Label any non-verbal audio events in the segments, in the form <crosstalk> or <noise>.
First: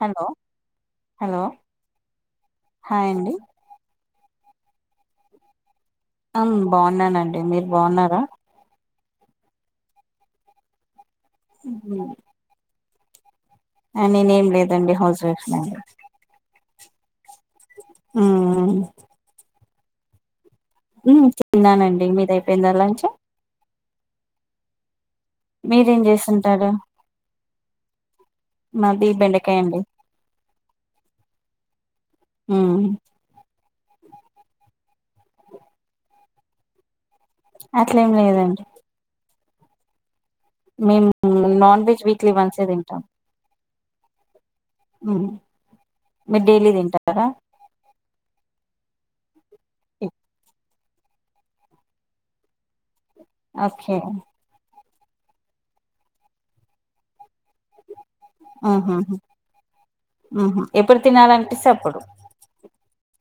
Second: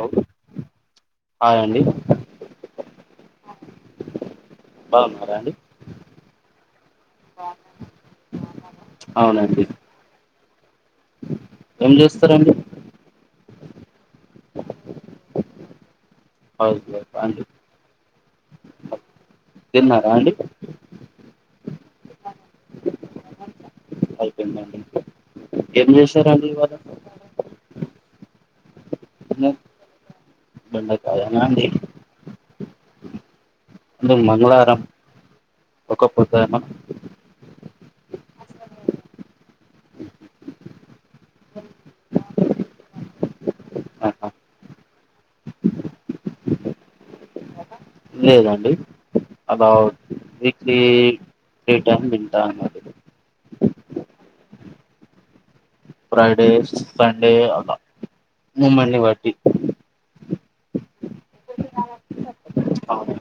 hello hello hi అండి hi అండి బావున్నారా అండి అం బావున్నానండి మీరు బావున్నారా అవునండి ఏం చేస్తరండి ఆ నేనేం లేదండి హౌస్ వైఫ్ నండి హౌస్ వైఫ్ ఆ అండి ఉమ్ తిన్నారా అండి ఊ తిన్నానండి మీది అయిపోయిందా లంచ్ అయిపోయిందండి ఏం మీరేం చేశారండి ఇవాళ చేస్తుంటారు మాది డిన్నర్ బెండకాయ అండి బెండకాయనా అండి ఊ అంటే మంగళారం ఒక్క పొద్దా ఏమన్నా అట్లేం లేదండి మేము నాన్ వెజ్ వీక్లీ వన్సే తింటాం అహ్హ ఉహు మీరు డైలీ తింటారా లేదండి అలా వీక్లీ ఫ్రీ టైమ్ తింటాను అది అకే ఫ్రైడే సండే అలా మూమెంట్ ఆహా ని బట్టి ఉహు ఎప్పుడు తినాలనిపిస్తే ఆప్పుడు అవును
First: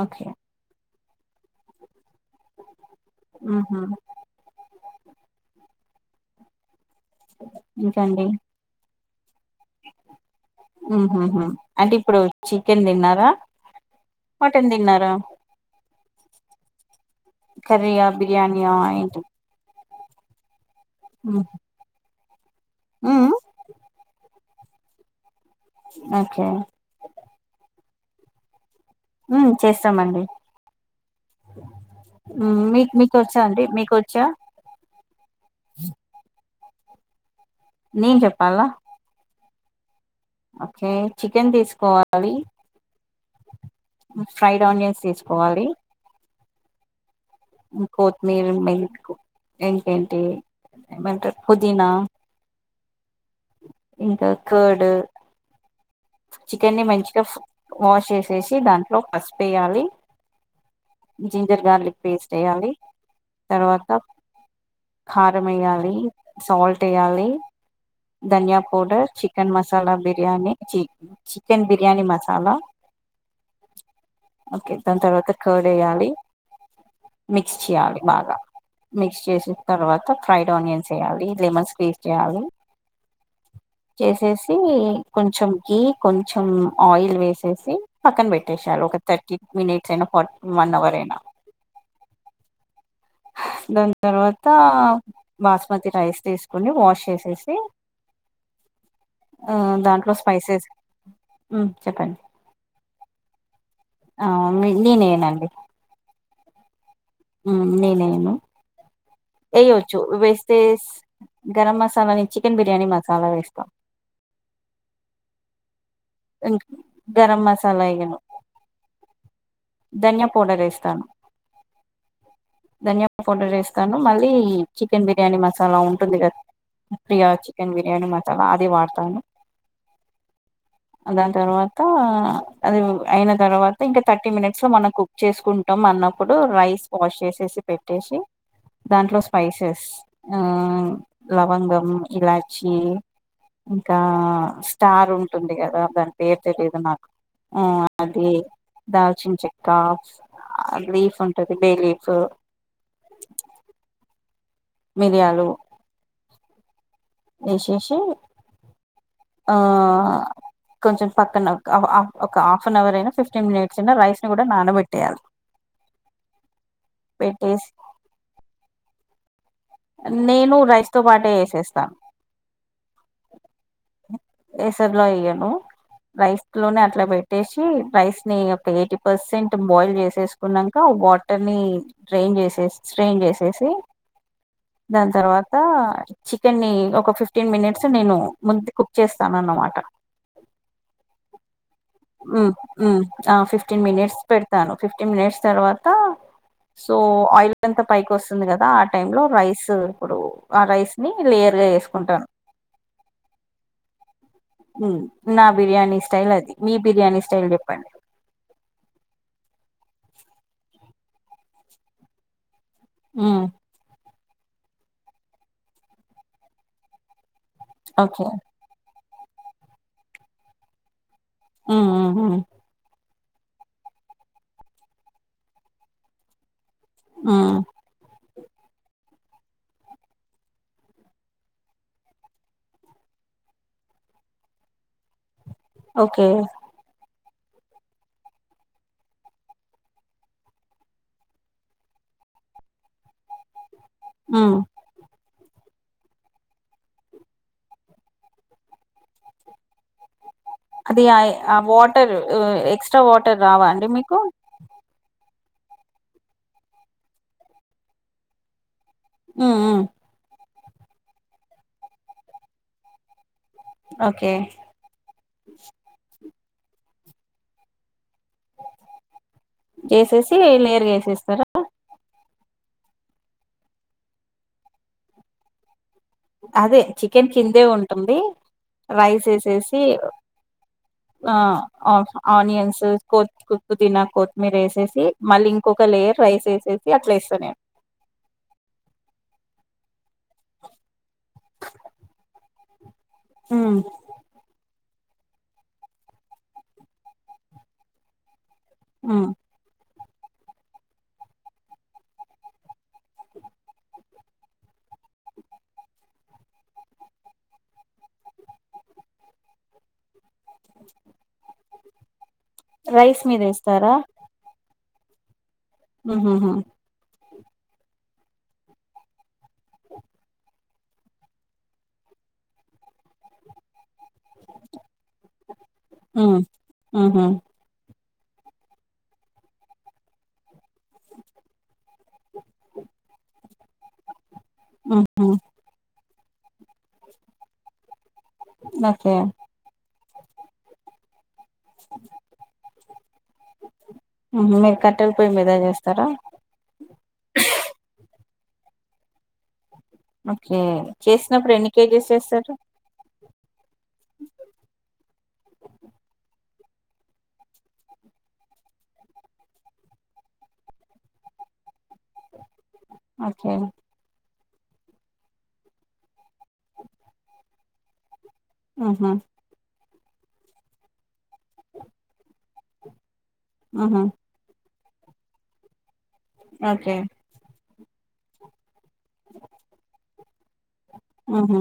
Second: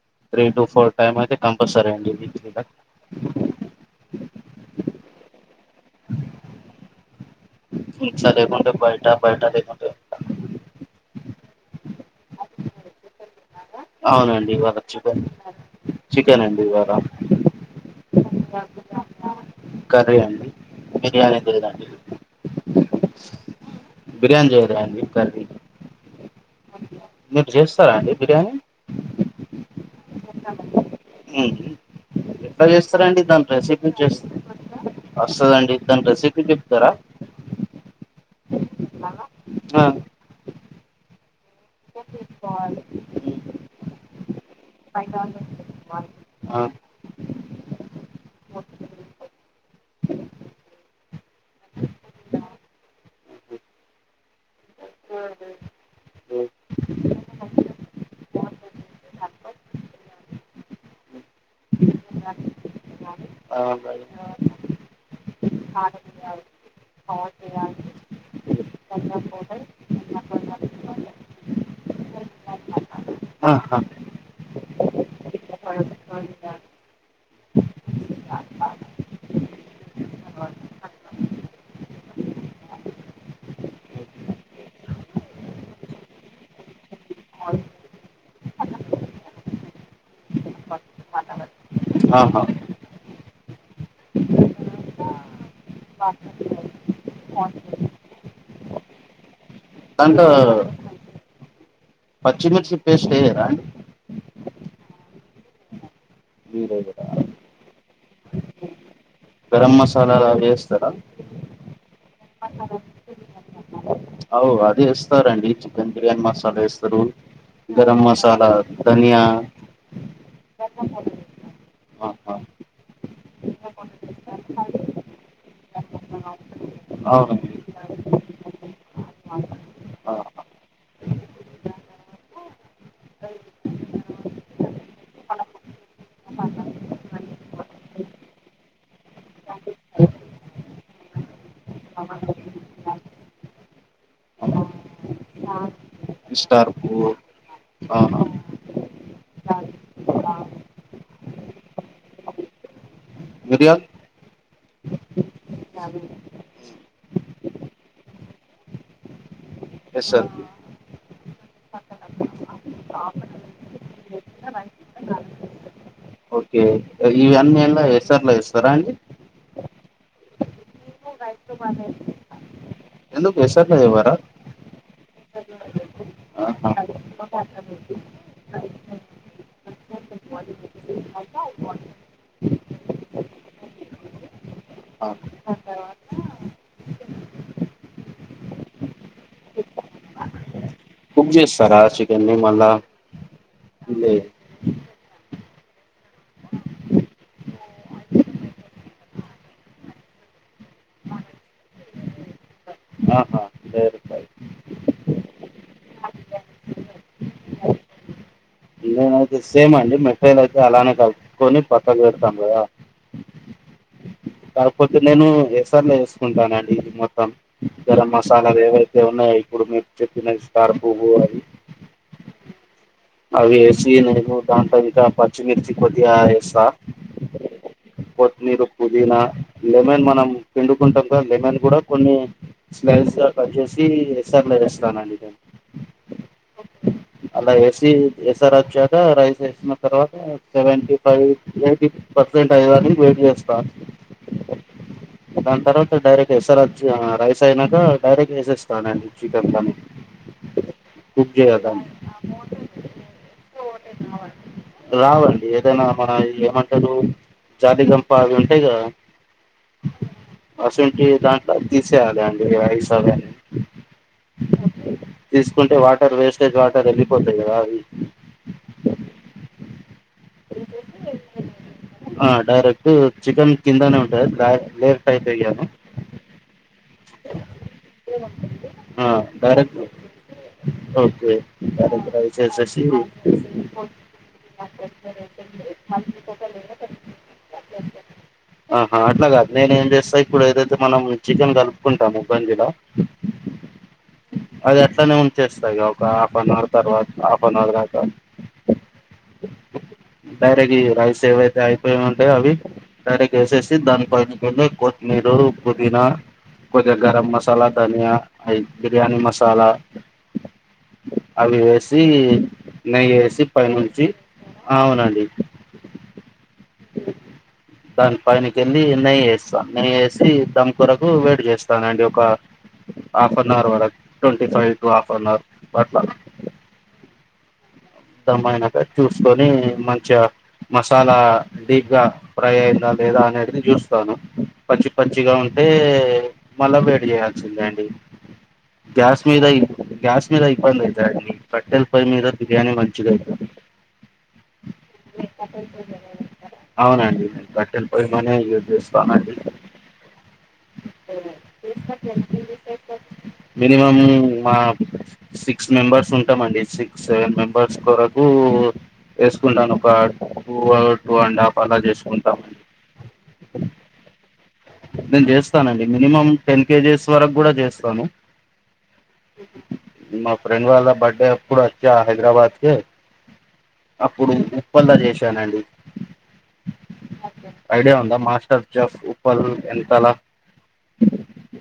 ఆఖి త్రీ టు ఫోర్ టైమ్ అయితే కంపల్సరీ అండి ఇగ ఉహు ఇంకాండి ఇంట్లో తేకుంటే బయట బయట లేకుంటే ఉహుహు అంటే ఇప్పుడు చికెన్ తిన్నారా అవునండి మటన్ ఇవాళ తిన్నారా చికెన్ చికెన్ అండి ఇవాళ కర్రీయా బిర్యానీయా ఏంటి కర్రీ అండి బిర్యానీ తెలిదండి ఉ బిర్యానీ చేయలే అండి కర్రీ ఓకే మీరు చేస్తారా అండి బిర్యానీ ఉ చేస్తామండి ఉ ఎట్లా మీకు చేస్తారూ మీకు అండి వచ్చా దాని రెసిపీ మీకు చేస్ వచ్చా వస్తదండి దాన్ని రెసిపీ చెప్తారా నేను చెప్పాల్ల ఆ ఓకే చికెన్ తీసుకోవాలి ఫ్రైడ్ ఆనియన్స్ తీసుకోవాలి ఆ కొత్మీర మెతీ ఇంకేంటి ఏమంటారు పుదీనా ఇంకా కార్డ్ చికెన్ ని మంచిగా వాష్ చేసేసి దాంట్లో పసుపు వేయాలి జింజర్ గార్లిక్ పేస్ట్ వేయాలి తర్వాత ఆ కారం వేయ్యాలి సాల్ట్ వేయాలి ధనియా పౌడర్ చికెన్ మసాలా బిర్యానీ చి చికెన్ బిర్యానీ మసాలా ఆహా ఓకే దాని తర్వాత కార్డ్ వేయాలి మిక్స్ చేయాలి బాగా మిక్స్ చేసిన తర్వాత ఫ్రైడ్ ఆనియన్స్ వేయాలి లెమన్స్ క్విజ్ చేయాలి చేసేసి కొంచెం గీ కొంచెం ఆయిల్ వేసేసి పక్కన పెట్టేసేయాలి ఒక థర్టీ మినిట్స్ అయినా ఫార్ వన్ అవర్ అయినా ఆహా దాని తర్వాత బాస్మతి రైస్ తీసుకోని వాష్ చేసేసి <inaudible> ఆ దాంట్లో స్పైసెస్ హు చెప్పండి పచ్చిమిర్చి పేస్ట్ వేయరా అండి ఆ నేను వేయనండి మీరు వెయ్యరా ఉ నేను వేయను గరం వేయ్యొచ్చు మసాలా వేస్తే వేస్తారా గరం మసాలాని చికెన్ బిర్యానీ మసాలా వేస్తాం అవు అదే ఎస్తారండి చికెన్ బిర్యానీ మసాలా వేస్తారు గరం మసాలా గరం మసాలా ధనియా ధానియా పౌడర్ వేస్తాను ఆహా ధనియా పౌడర్ వేస్తాను మళ్ళీ చికెన్ బిర్యానీ మసాలా ఉంటుంది కదా ప్రియా అవునండి చికెన్ బిర్యానీ మసాలా అది వాడతాను ఆహా దాని తర్వాత అది అయిన తర్వాత ఇంకా థర్టీ మినిట్స్ లో మనకు చేసుకుంటాం అన్నప్పుడు రైస్ వాష్ చేసేసి పెట్టేసి దాంట్లో స్పైసెస్ లవంగం ఇలాచి ఇంకా స్టార్ ఉంటుంది కదా దాని పేరు స్టార్ తెలియదు నాకు పువ్వు ఆ ఆహా ఆది దాల్చిన చెక్క ఆ లీఫ్ ఉంటది బే లీఫ్ మిరియాలు అ వేసేసి ఆ ఎస్ సార్ కొంచెం పక్కన ఒక హాఫ్ అన్ అవర్ అయినా ఫిఫ్టీన్ మినిట్స్ అయినా రైస్ ని కూడా నానబెట్టేయాలి ఓకే ఇవన్నీ పెట్టేసి ఎలా ఎస్ఆర్లో వేస్తారా అండి నేను రైస్ తో పాటే వేసేస్తా ఎందుకు ఎసార్ల ఎవారా ఎసర్లు వేయను రైస్ ఆహా లోనే అట్లా పెట్టేసి రైస్ ని ఒక ఎయిటీ పర్సెంట్ బాయిల్ చేసేసు కున్నాక వాటర్ ని డ్రైన్ చేసే స్ట్రైన్ చేసేసి దాని ఆ తర్వాత చికెన్ ని ఒక ఫిఫ్టీన్ మినిట్స్ నేను ముందు కుక్ చేస్తానన్నమాట కుక్ చేస్తారా చికెన్ ఆ ఫిఫ్టీన్ మినిట్స్ పెడతాను ఆ ఫిఫ్టీన్ మినిట్స్ తర్వాత సో ఆయిల్ ఎంత పైకి వస్తుంది కదా ఆ టైం లో రైస్ ఇప్పుడు ఆ రైస్ ని లేయర్ గా వేసుకుంటాను లేయర్ పై నా బిర్యానీ స్టైల్ అది మీ బిర్యానీ స్టైల్ చెప్పండి అయితే సేమ్ అండి మిఠైలు అయితే అలానే కలుపుకొని పక్కకు పెడతాం కదా ఉ కాకపోతే నేను ఏసార్లు వేసుకుంటానండి మొత్తం గరం ఓకే మసాలాలు ఏవైతే ఉన్నాయి ఇప్పుడు మీరు చెప్పినది స్టార్ పువ్వు అది ఆ ఆ అవి వేసి నేను దాంట్లో ఇంకా పచ్చిమిర్చి కొద్దిగా వేస్తా ఆ కొత్మీరూ పుదీనా లెమన్ మనం పిండుకుంటాం కద లెమన్ కూడా కొన్ని స్మెల్స్ గా కట్ చేసి ఎసర్లే వస్తారనండి నేను ఓకే అలా ఎసి ఎస్సర్ వచ్చాక రైస్ ఎసిన తర్వాత సెవెటి ఫైవ్ ఎయిటీ పర్సెంట్ అఐనికి వెయిట్ చేస్తాను ఆ దాని తర్వాత డైరెక్ట్ ఎస్ఆర్హెచ్ రైస్ అయినాక డైరెక్ట్ వేసేస్తానండి చికెన్ కానీ <inaudible> అది ఆ చేయదాన్ని వాటర్ ఎక్స్ట్రా వాటర్ రావా అండి మీకు రావండి ఏదైనా మన ఏమంటారు జాతి గంప అవి ఉంటాయి కదా ఉ ఉ అసంటి దాంట్లో తీసేయాలి అండి ఐస్ అవని ఓకే తీసుకుంటే వాటర్ వేస్టేజ్ వాటర్ వెళ్ళిపోతాయి కదా అవి చేసేసి నేరుగా వేసేస్తారా ఆ డైరెక్ట్ చికెన్ కిందనే ఉంటది రాట్ లేట్ అయితే అయ్యాను అదే చికెన్ కిందే ఉంటుంది ఆ రైస్ డైరెక్ట్ ఏసేసి ఓకే ఆ ఆ దాన్ని ట్రై చేసేసి ఆనియన్స్ కొత్ పుదీనా, కొత్తిమీర వేసేసి మళ్ళీ ఇంకొక లేయర్ రైస్ వేసేసి అట్లా ఏస్తా నేను ఆహా అట్ల కాదు నేను ఏం చేస్తా ఇప్పుడు ఏదైతే మనం చికెన్ కలుపుకుంటాము గంజిలో ఉ అది అట్లనే ఉంచేస్తా ఒక హాఫ్ అన్ అవర్ తర్వాత హాఫ్ అన్ అవర్ దాక ఉ డైరెక్ రైస్ ఏవైతే అయిపోయి ఉంటాయ అవి టరకొసేసి దాని పైన కొత్మీరు, పుదీనా కొది గరం మసాలా ధనియా అవి బిర్యానీ మసాలా అవేసి రైస్ మీద నెయ్యేసి పై వేస్తారా నుంచి ఆవునండి ఉహు హు దాని పైనకెళ్ళి నెయ్యి ఏస్తా నెయ్యేసి దమ్కూరకు వేడి చేస్తానండి ఒక హాఫ్ అన్ అవర్ వర twenty five to half an hour వరకు ఉమ్ ఉహు ధమ్ అయినాక చూసుకొని మంచిగా మసాలా డీప్ గా ఫ్రై అయిందా లేదా అనేది చూస్తాను పచ్చి ఉహు పచ్చిగా ఉంటే మళ్ళా వేడి చేయాల్సిందే అండి ఓకే గ్యాస్ మీద గ్యాస్ మీద ఇబ్బంది అయితదండి కట్టెల పై మీద బిర్యాని మంచిగయితది మీరు కట్టెల పొయ్యి మీద చేస్తారా అవునండి కట్టేల పోయ్యి లోనే యూజ్ చేస్తానండి ఓకే చేసినప్పుడు ఎన్ని కేజీస్ చేస్తారు మినిమమ్ మా సిక్స్ మెంబర్స్ ఉంటామండి సిక్స్ సెవెన్ మెంబర్స్ కొరకు ఏసుకుంటాను ఒక టూ టూ అండ్ హాఫ్ అలా చేసుకుంటాం ఓకే నేను చేస్తానండి మినిమం టెన్ కేజీస్ వరకు కూడా చేస్తాను ఉహు మా ఫ్రెండ్ వాళ్ళ బర్త్డే అప్పుడు వచ్చా హైదరాబాద్ కి ఉహు అప్పుడు ఉప్పల్ల చేశానండి ఓకే ఐడియా ఉందా మాస్టర్ చెఫ్ ఉప్పల్ ఎంతలా ఉహు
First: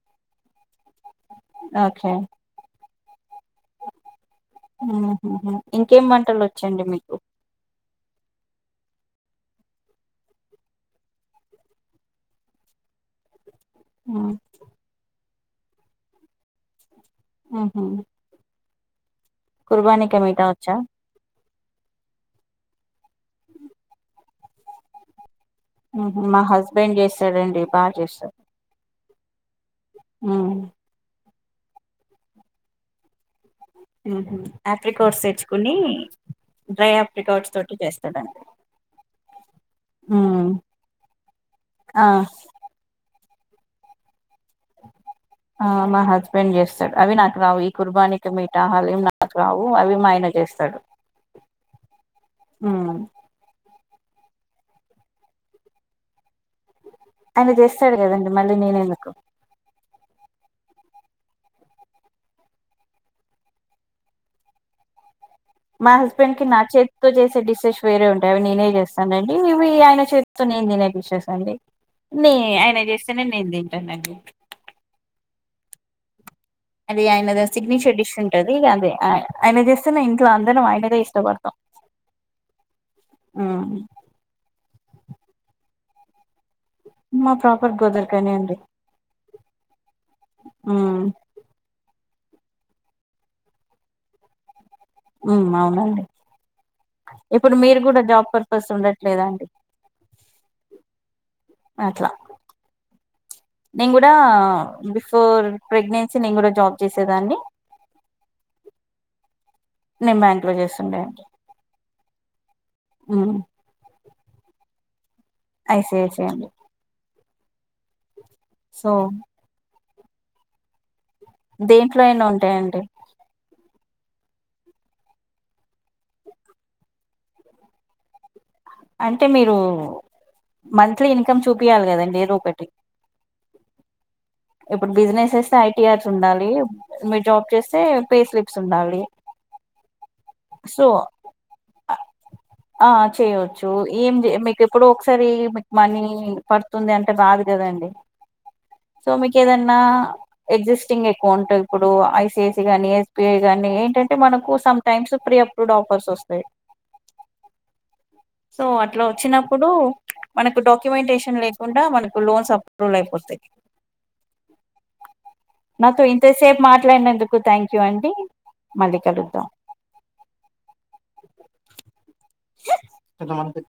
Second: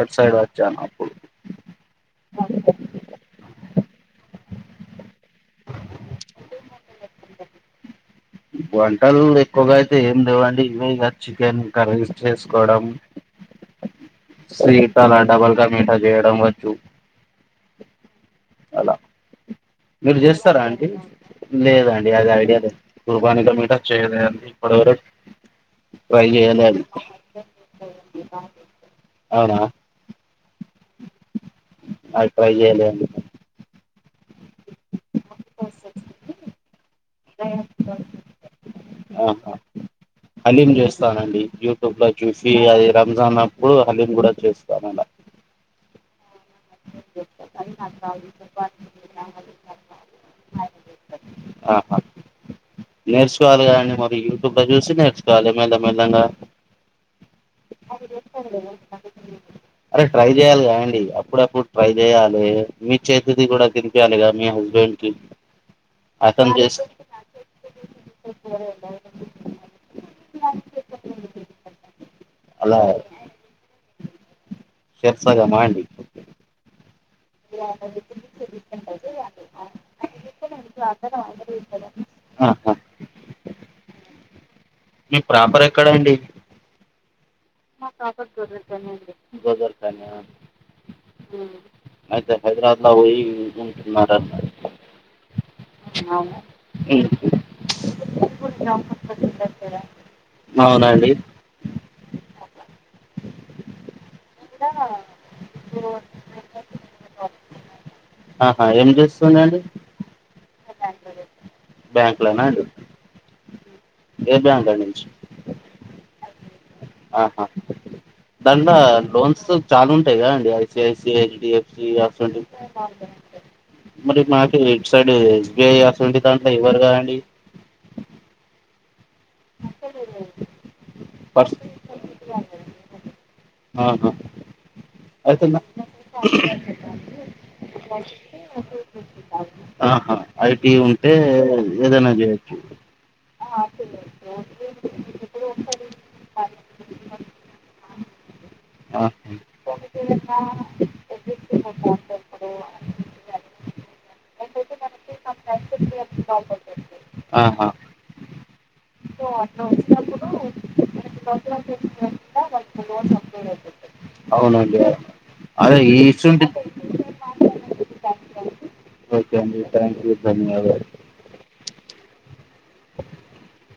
అటు సైడ్ వచ్చాను అప్పుడు ఓకే ఉహు హు ఇంకేం వంటలు వచ్చండి మీకు అ వంటలు ఎక్కువగా అయితే ఏమి లేవండి ఇవే ఇ చికెన్ కర్రీస్ చేసుకోవడం ఉ సీట్ అలా డబల్ కా మీఠా చేయడం వచ్చు ఉహు అలా కుర్బానీ క మీరు మీఠా చేస్తారా వచ్చా అండి లేదండి అది ఐడియా లే కుర్బాని కా మీట చేయలేండి ఇప్పటి వర మా హస్బెండ్ చేస్తాడండి బాగా చేస్తాడు అవునా ఉ అవి ట్రై చేయలేదండి ఇంక ఉహు ఆప్రికాట్స్ తెచ్చుకుని డ్రై ఆప్రికాట్స్ తోటి చేస్తాడండి ఆహా ఉమ్ హలీం చేస్తానండి యూట్యూబ్ ఆ లో చూసి అది రంజాన్ అప్పుడు హలీం కూడా చేస్తా ఆ మా హస్ బెండ్ చేస్తాడు అవి నాకు రావు ఈ కుర్బానీక మీఠా హలీం నాకు రావు అవి ఆయన చేస్తాడు ఆహా ఉ నేర్చుకోవాలి కదండి మరి యూట్యూబ్ లో చూసి నేర్చుకోవలి మెల్లమెల్లంగా ఆయన చేస్తాడు కదండి మళ్ళీ నేను ఎందుకు అరే ట్రై చేయాలి కదండి అప్ ప్పుడు అప్పుడు ట్రై చేయాలి మీ చేతిది కూడా తినిపియాలిగా మీ హస్బెండ్ కి మా హస్బెండ్ కి అతను నా చేసి చేతితో చేసే డిషెస్ వేరే ఉంటాయి అవి నేనే చేస్తానండి ఇవి ఆయన చే తో నేను తినేపిచ్చేసా అండి నీ ఆయన అలా చేస్తేనే నేను తింటానండి చేరి సగమా అండి అది ఆయనది సిగ్నేచర్ డిష్ ఉంటది అదే ఆయన చేస్తేనే ఇంట్లో అందరం ఆయనదే ఇష్టపడతాం <unintelligible> ఆహ ఆ మీ ప్రాపర్ ఎక్కడండి మా ప్ర మా ప్రాపర్ గోదావరిఖని అండి గోదావరిఖనా ఉమ్ ఉ అయితే హైదరాబాద్ లో పోయి ఉంటున్నారనమాట ఉ అవునండి ఇప్పుడు మీరు గుడా జాబ్ పర్పస్ ఉండట్లేదా అండి అవునండి అట్లా నేను గూడా ఆ బిఫోర్ ప్రెగ్నెన్సీ నేను కూడా జాబ్ చేసేదాన్ని ఆహా ఏం చేస్తుండండి నేను బ్యాంక్ లో బ్యాంక్ చేస్తుండే లో చేస్తాడు బ్యాంక్ లోనా అండి ఉ ఏ బ్యాంక నుంచి ఐసిఐసిఐ అండి ఆహా దాంట్లో సో లోన్స్ చానా ఉంటాయి కదండి ఐసిఐసిఐ టి ఫ్ సి దేంట్లో అయినా అసోంటిది ఉంటాయండి మరి మాకి ఇట్ సైడ్ ఎస్బిఐ అసొంటి దాంట్ల ఎవ్వరుగా అండి అంటే మీరు మంత్లీ ఇన్కమ్ పర్స్ చూపియాలి కదండి ఏదో ఒకటి అవును ఇప్పుడు బిజినెస్ ఎస్తే ఐటిఆర్స్ ఉండాలి మీరు జాబ్ చేస్తే పే స్లిప్స్ ఉండాలి ఆహా ఐటి సో ఉంటే ఏదైనా చేయచ్చు ఆ చెయో చో ఏం ది మీకు ఎప్పుడో ఒకసారి మీక్ మనీ పడుతుంది అంటే బాద్ గదండి సో ఆహా మికెదన్నా ఎగ్జిస్టింగ్ అకౌంట్ ఇప్పుడు ఐసిఐసి గాని ఎస్బిఐ గాని ఏంటంటే మనకు సమ్ టైమ్స్ ప్రి డ్ ఆఫర్స్ వస్తయ్ ఆహా సో అట్లా వచ్చినప్పుడు మనకు డాక్యుమెంటేషన్ లేకుండా మనకు లోన్స ప్రూవల్ అయిపోతయ్ అవునండి అదే ఈ నాతో ఇసుంటి ఇంతసేపు మాట్లాడినందుకు థ్యాంక్ యూ అండి మళ్ళీ కలు థాంక్యు థాంక్ యూ ధన్యవాద <unintelligible>